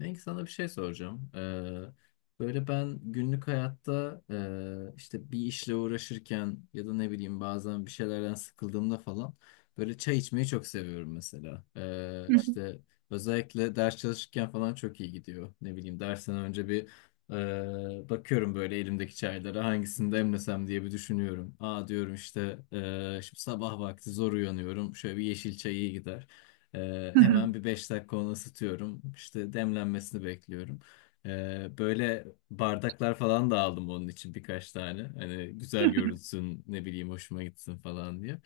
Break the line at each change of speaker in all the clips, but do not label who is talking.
Belki sana bir şey soracağım. Böyle ben günlük hayatta işte bir işle uğraşırken ya da ne bileyim bazen bir şeylerden sıkıldığımda falan böyle çay içmeyi çok seviyorum mesela. İşte özellikle ders çalışırken falan çok iyi gidiyor. Ne bileyim dersten önce bir bakıyorum böyle elimdeki çaylara hangisini demlesem diye bir düşünüyorum. Aa diyorum işte şimdi sabah vakti zor uyanıyorum, şöyle bir yeşil çay iyi gider. Hemen bir 5 dakika onu ısıtıyorum. İşte demlenmesini bekliyorum. Böyle bardaklar falan da aldım onun için birkaç tane. Hani güzel görünsün, ne bileyim hoşuma gitsin falan diye.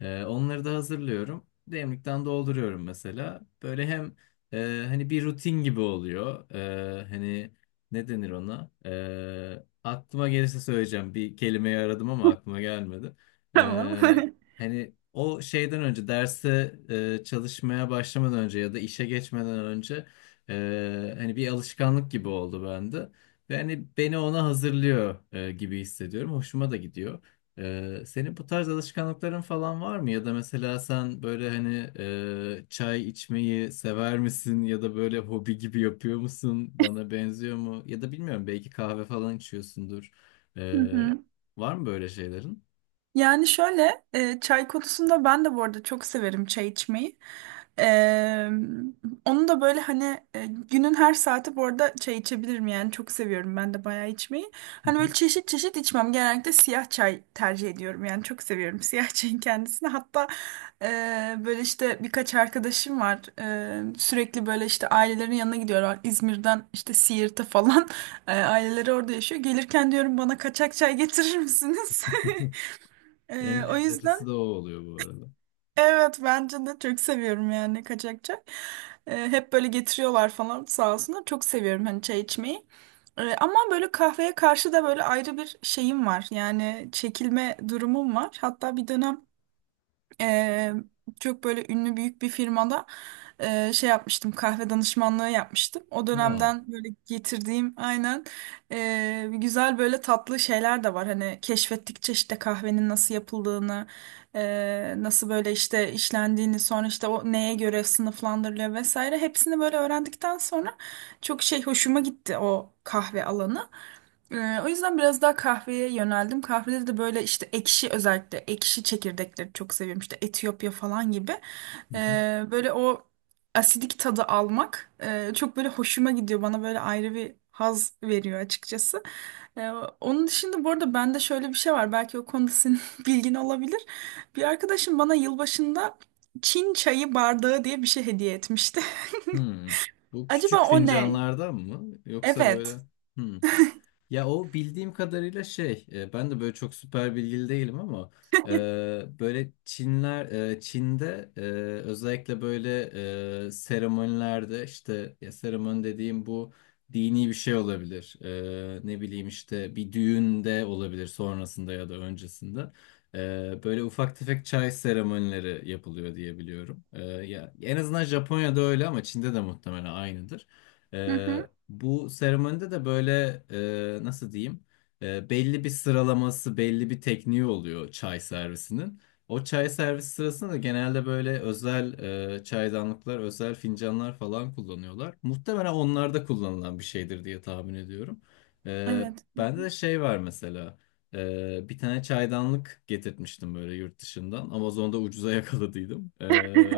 Onları da hazırlıyorum. Demlikten dolduruyorum mesela. Böyle hem hani bir rutin gibi oluyor. Hani ne denir ona? Aklıma gelirse söyleyeceğim. Bir kelimeyi aradım ama aklıma gelmedi.
Tamam.
Hani o şeyden önce derse çalışmaya başlamadan önce ya da işe geçmeden önce hani bir alışkanlık gibi oldu bende. Ve hani beni ona hazırlıyor gibi hissediyorum. Hoşuma da gidiyor. Senin bu tarz alışkanlıkların falan var mı? Ya da mesela sen böyle hani çay içmeyi sever misin? Ya da böyle hobi gibi yapıyor musun? Bana benziyor mu? Ya da bilmiyorum, belki kahve falan içiyorsundur.
Hı
E,
hı.
Var mı böyle şeylerin?
Yani şöyle çay konusunda ben de bu arada çok severim çay içmeyi. E, Onu da böyle hani günün her saati bu arada çay içebilirim, yani çok seviyorum ben de bayağı içmeyi.
Hı
Hani
hı.
böyle çeşit çeşit içmem, genellikle siyah çay tercih ediyorum, yani çok seviyorum siyah çayın kendisini. Hatta böyle işte birkaç arkadaşım var. Sürekli böyle işte ailelerin yanına gidiyorlar, İzmir'den işte Siirt'e falan. Aileleri orada yaşıyor. Gelirken diyorum, bana kaçak çay getirir misiniz?
En
O
lezzetlisi
yüzden
de o oluyor bu arada.
evet, bence de çok seviyorum yani kaçakçak. Hep böyle getiriyorlar falan, sağ olsunlar. Çok seviyorum hani çay içmeyi. Ama böyle kahveye karşı da böyle ayrı bir şeyim var. Yani çekilme durumum var. Hatta bir dönem Eee, çok böyle ünlü büyük bir firmada şey yapmıştım, kahve danışmanlığı yapmıştım. O
Aa.
dönemden böyle getirdiğim aynen güzel böyle tatlı şeyler de var. Hani keşfettikçe işte kahvenin nasıl yapıldığını nasıl böyle işte işlendiğini, sonra işte o neye göre sınıflandırılıyor vesaire, hepsini böyle öğrendikten sonra çok şey hoşuma gitti o kahve alanı. O yüzden biraz daha kahveye yöneldim. Kahvede de böyle işte ekşi, özellikle ekşi çekirdekleri çok seviyorum. İşte Etiyopya falan gibi.
Hı hı.
Böyle o asidik tadı almak çok böyle hoşuma gidiyor. Bana böyle ayrı bir haz veriyor açıkçası. Ee, Onun dışında bu arada bende şöyle bir şey var. Belki o konuda senin bilgin olabilir. Bir arkadaşım bana yılbaşında Çin çayı bardağı diye bir şey hediye etmişti.
Hmm. Bu
Acaba
küçük
o ne?
fincanlardan mı? Yoksa böyle...
Evet.
Hmm. Ya o bildiğim kadarıyla şey, ben de böyle çok süper bilgili değilim ama e, böyle Çinler, Çin'de, özellikle böyle seremonilerde, işte ya seremoni dediğim bu dini bir şey olabilir. Ne bileyim işte bir düğünde olabilir, sonrasında ya da öncesinde. Böyle ufak tefek çay seremonileri yapılıyor diye biliyorum. E, ya en azından Japonya'da öyle ama Çin'de de muhtemelen aynıdır.
Hı hı.
Bu seremonide de böyle nasıl diyeyim? Belli bir sıralaması, belli bir tekniği oluyor çay servisinin. O çay servisi sırasında da genelde böyle özel çaydanlıklar, özel fincanlar falan kullanıyorlar. Muhtemelen onlarda kullanılan bir şeydir diye tahmin ediyorum. Ee,
Evet.
Bende de şey var mesela. Bir tane çaydanlık getirtmiştim böyle yurt dışından. Amazon'da ucuza yakaladıydım.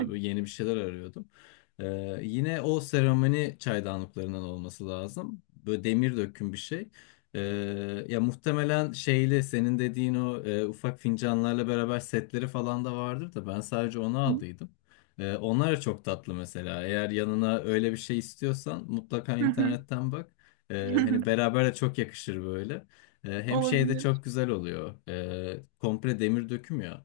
Böyle yeni bir şeyler arıyordum. Yine o seramani çaydanlıklarından olması lazım. Böyle demir döküm bir şey. Ee, Ya muhtemelen şeyle senin dediğin o ufak fincanlarla beraber setleri falan da vardır da ben sadece onu aldıydım. Onlar da çok tatlı mesela. Eğer yanına öyle bir şey istiyorsan mutlaka
Hı hı.
internetten bak. Hani beraber de çok yakışır böyle. Hem şey de
Olabilir.
çok güzel oluyor. Komple demir döküm ya.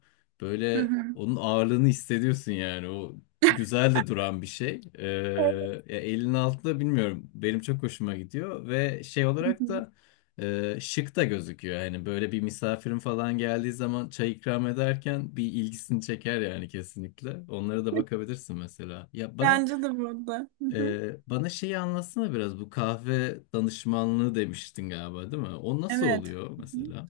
Hı
Böyle
hı.
onun ağırlığını hissediyorsun yani. O güzel de duran bir şey.
Evet.
Ya elin altında, bilmiyorum. Benim çok hoşuma gidiyor ve şey
Hı
olarak
hı.
da şık da gözüküyor. Hani böyle bir misafirin falan geldiği zaman çay ikram ederken bir ilgisini çeker yani kesinlikle. Onlara da bakabilirsin mesela.
Bence de burada. Hı hı.
Bana şeyi anlatsana biraz. Bu kahve danışmanlığı demiştin galiba, değil mi? O nasıl
Evet.
oluyor
Hı hı.
mesela?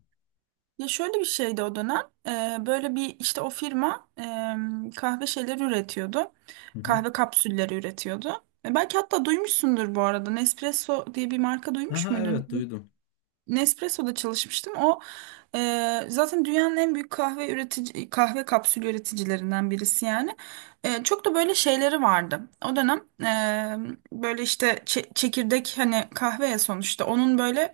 Ya şöyle bir şeydi o dönem. Böyle bir işte o firma kahve şeyleri üretiyordu.
Hı hı.
Kahve kapsülleri üretiyordu. E, belki hatta duymuşsundur bu arada. Nespresso diye bir marka duymuş
Aha,
muydun?
evet, duydum.
Nespresso'da çalışmıştım. O zaten dünyanın en büyük kahve üretici, kahve kapsülü üreticilerinden birisi yani. E, çok da böyle şeyleri vardı. O dönem böyle işte çekirdek, hani kahve ya sonuçta, onun böyle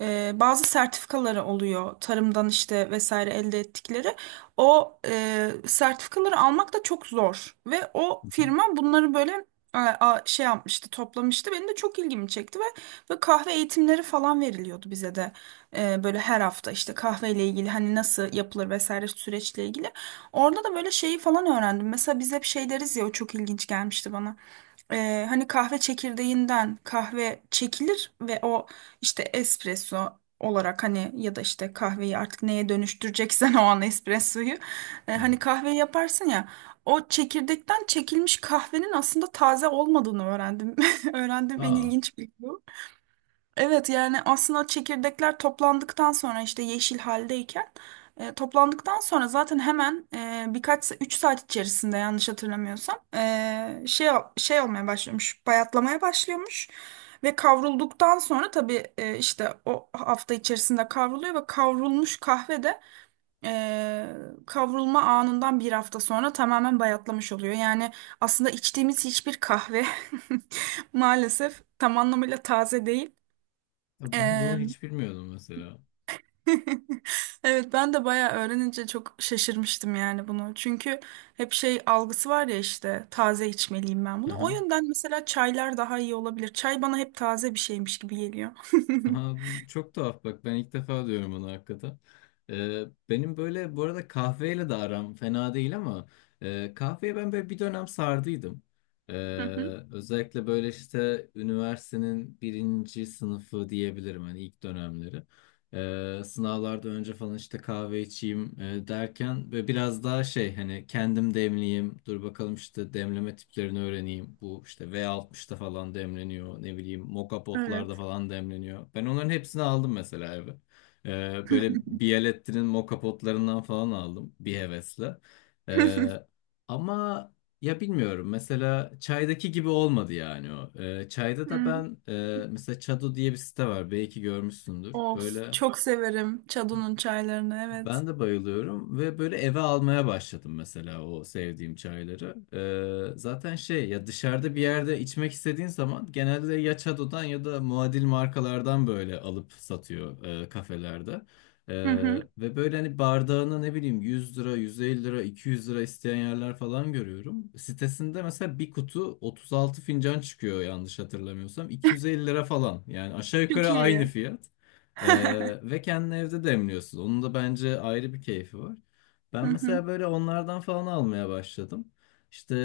bazı sertifikaları oluyor tarımdan işte vesaire elde ettikleri. O sertifikaları almak da çok zor ve
Hı
o
hı.
firma bunları böyle şey yapmıştı, toplamıştı. Benim de çok ilgimi çekti ve böyle kahve eğitimleri falan veriliyordu bize de. Böyle her hafta işte kahveyle ilgili, hani nasıl yapılır vesaire, süreçle ilgili. Orada da böyle şeyi falan öğrendim. Mesela biz hep şey deriz ya, o çok ilginç gelmişti bana. Hani kahve çekirdeğinden kahve çekilir ve o işte espresso olarak, hani ya da işte kahveyi artık neye dönüştüreceksen o an espressoyu hani
Evet.
kahveyi yaparsın ya, o çekirdekten çekilmiş kahvenin aslında taze olmadığını öğrendim. Öğrendim, en
Aa,
ilginç bilgi bu. Evet, yani aslında çekirdekler toplandıktan sonra işte yeşil haldeyken toplandıktan sonra zaten hemen birkaç 3 saat içerisinde, yanlış hatırlamıyorsam şey olmaya başlıyormuş, bayatlamaya başlıyormuş ve kavrulduktan sonra tabii işte o hafta içerisinde kavruluyor ve kavrulmuş kahve de e, kavrulma anından bir hafta sonra tamamen bayatlamış oluyor. Yani aslında içtiğimiz hiçbir kahve maalesef tam anlamıyla taze değil.
ya ben bunu
Eee,
hiç bilmiyordum mesela.
Evet, ben de bayağı öğrenince çok şaşırmıştım yani bunu. Çünkü hep şey algısı var ya, işte taze içmeliyim ben bunu. O yönden mesela çaylar daha iyi olabilir. Çay bana hep taze bir şeymiş gibi geliyor.
Aha, bu çok tuhaf bak, ben ilk defa diyorum onu hakikaten. Benim böyle bu arada kahveyle de aram fena değil ama kahveye ben böyle bir dönem sardıydım. Ee,
Hı hı.
Özellikle böyle işte üniversitenin birinci sınıfı diyebilirim, hani ilk dönemleri. Sınavlarda önce falan işte kahve içeyim derken, ve biraz daha şey, hani kendim demleyeyim, dur bakalım işte demleme tiplerini öğreneyim, bu işte v altmışta falan demleniyor, ne bileyim moka
Evet.
potlarda falan demleniyor, ben onların hepsini aldım mesela eve. Böyle Bialetti'nin moka potlarından falan aldım bir hevesle. Ee, Ama ya bilmiyorum, mesela çaydaki gibi olmadı yani o. Çayda da
Hı.
ben, mesela Çado diye bir site var, belki görmüşsündür.
Of,
Böyle
çok severim Çado'nun çaylarını, evet.
ben de bayılıyorum ve böyle eve almaya başladım mesela o sevdiğim çayları. Zaten şey, ya dışarıda bir yerde içmek istediğin zaman genelde ya Çado'dan ya da muadil markalardan böyle alıp satıyor kafelerde. Ee,
Hı hı.
Ve böyle hani bardağına ne bileyim 100 lira, 150 lira, 200 lira isteyen yerler falan görüyorum. Sitesinde mesela bir kutu 36 fincan çıkıyor yanlış hatırlamıyorsam. 250 lira falan, yani aşağı
Çok
yukarı aynı
iyi.
fiyat. Ve kendini evde demliyorsun. Onun da bence ayrı bir keyfi var.
Hı
Ben
hı.
mesela böyle onlardan falan almaya başladım.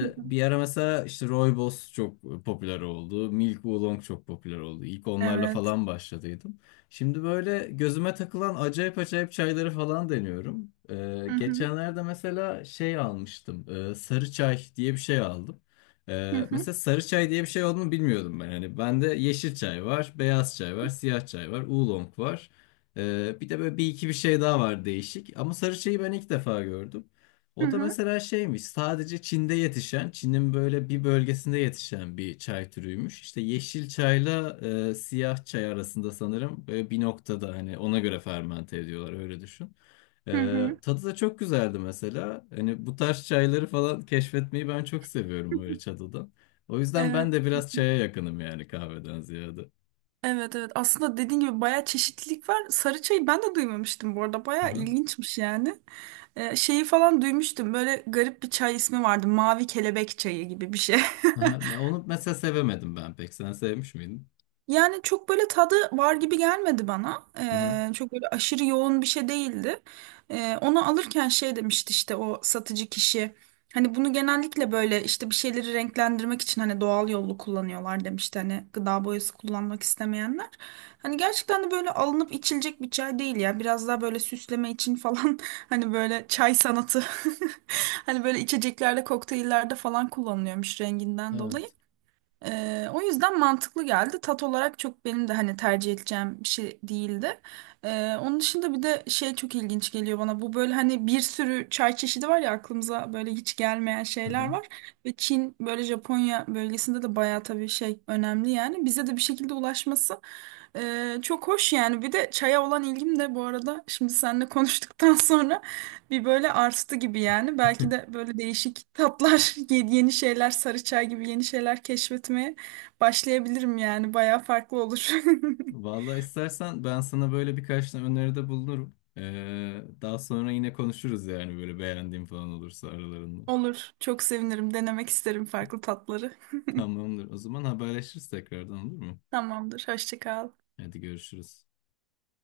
Hı hı.
bir ara mesela işte Rooibos çok popüler oldu. Milk Oolong çok popüler oldu. İlk onlarla
Evet.
falan başladıydım. Şimdi böyle gözüme takılan acayip acayip çayları falan deniyorum.
Hı hı.
Geçenlerde mesela şey almıştım. Sarı çay diye bir şey aldım.
Hı hı.
Mesela sarı çay diye bir şey olduğunu bilmiyordum ben. Hani bende yeşil çay var, beyaz çay var, siyah çay var, oolong var. Bir de böyle bir iki bir şey daha var değişik. Ama sarı çayı ben ilk defa gördüm.
Hı
O da
hı.
mesela şeymiş, sadece Çin'de yetişen, Çin'in böyle bir bölgesinde yetişen bir çay türüymüş. İşte yeşil çayla siyah çay arasında sanırım böyle bir noktada, hani ona göre fermente ediyorlar, öyle düşün.
Hı hı.
Tadı da çok güzeldi mesela. Hani bu tarz çayları falan keşfetmeyi ben çok seviyorum böyle çadıda. O yüzden
Evet.
ben de biraz çaya yakınım yani, kahveden ziyade.
Evet, evet, aslında dediğin gibi bayağı çeşitlilik var. Sarı çayı ben de duymamıştım bu arada,
Hı
bayağı
hı.
ilginçmiş yani. Şeyi falan duymuştum, böyle garip bir çay ismi vardı, mavi kelebek çayı gibi bir şey.
Aha, ben onu mesela sevemedim ben pek. Sen sevmiş miydin?
Yani çok böyle tadı var gibi gelmedi bana.
Hı hı.
Çok böyle aşırı yoğun bir şey değildi. Onu alırken şey demişti işte o satıcı kişi. Hani bunu genellikle böyle işte bir şeyleri renklendirmek için hani doğal yollu kullanıyorlar demişti. Hani gıda boyası kullanmak istemeyenler. Hani gerçekten de böyle alınıp içilecek bir çay değil ya. Biraz daha böyle süsleme için falan hani böyle çay sanatı. Hani böyle içeceklerde, kokteyllerde falan kullanılıyormuş renginden dolayı.
Evet.
O yüzden mantıklı geldi. Tat olarak çok benim de hani tercih edeceğim bir şey değildi. Onun dışında bir de şey çok ilginç geliyor bana. Bu böyle hani bir sürü çay çeşidi var ya, aklımıza böyle hiç gelmeyen
Hı
şeyler
hı.
var. Ve Çin, böyle Japonya bölgesinde de bayağı tabii şey önemli yani. Bize de bir şekilde ulaşması çok hoş yani. Bir de çaya olan ilgim de bu arada şimdi seninle konuştuktan sonra bir böyle arttı gibi yani. Belki de böyle değişik tatlar, yeni şeyler, sarı çay gibi yeni şeyler keşfetmeye başlayabilirim yani. Bayağı farklı olur.
Vallahi istersen ben sana böyle birkaç tane öneride bulunurum. Daha sonra yine konuşuruz yani, böyle beğendiğim falan olursa aralarında.
Olur. Çok sevinirim. Denemek isterim farklı tatları.
Tamamdır. O zaman haberleşiriz tekrardan, olur mu?
Tamamdır. Hoşça kal.
Hadi görüşürüz.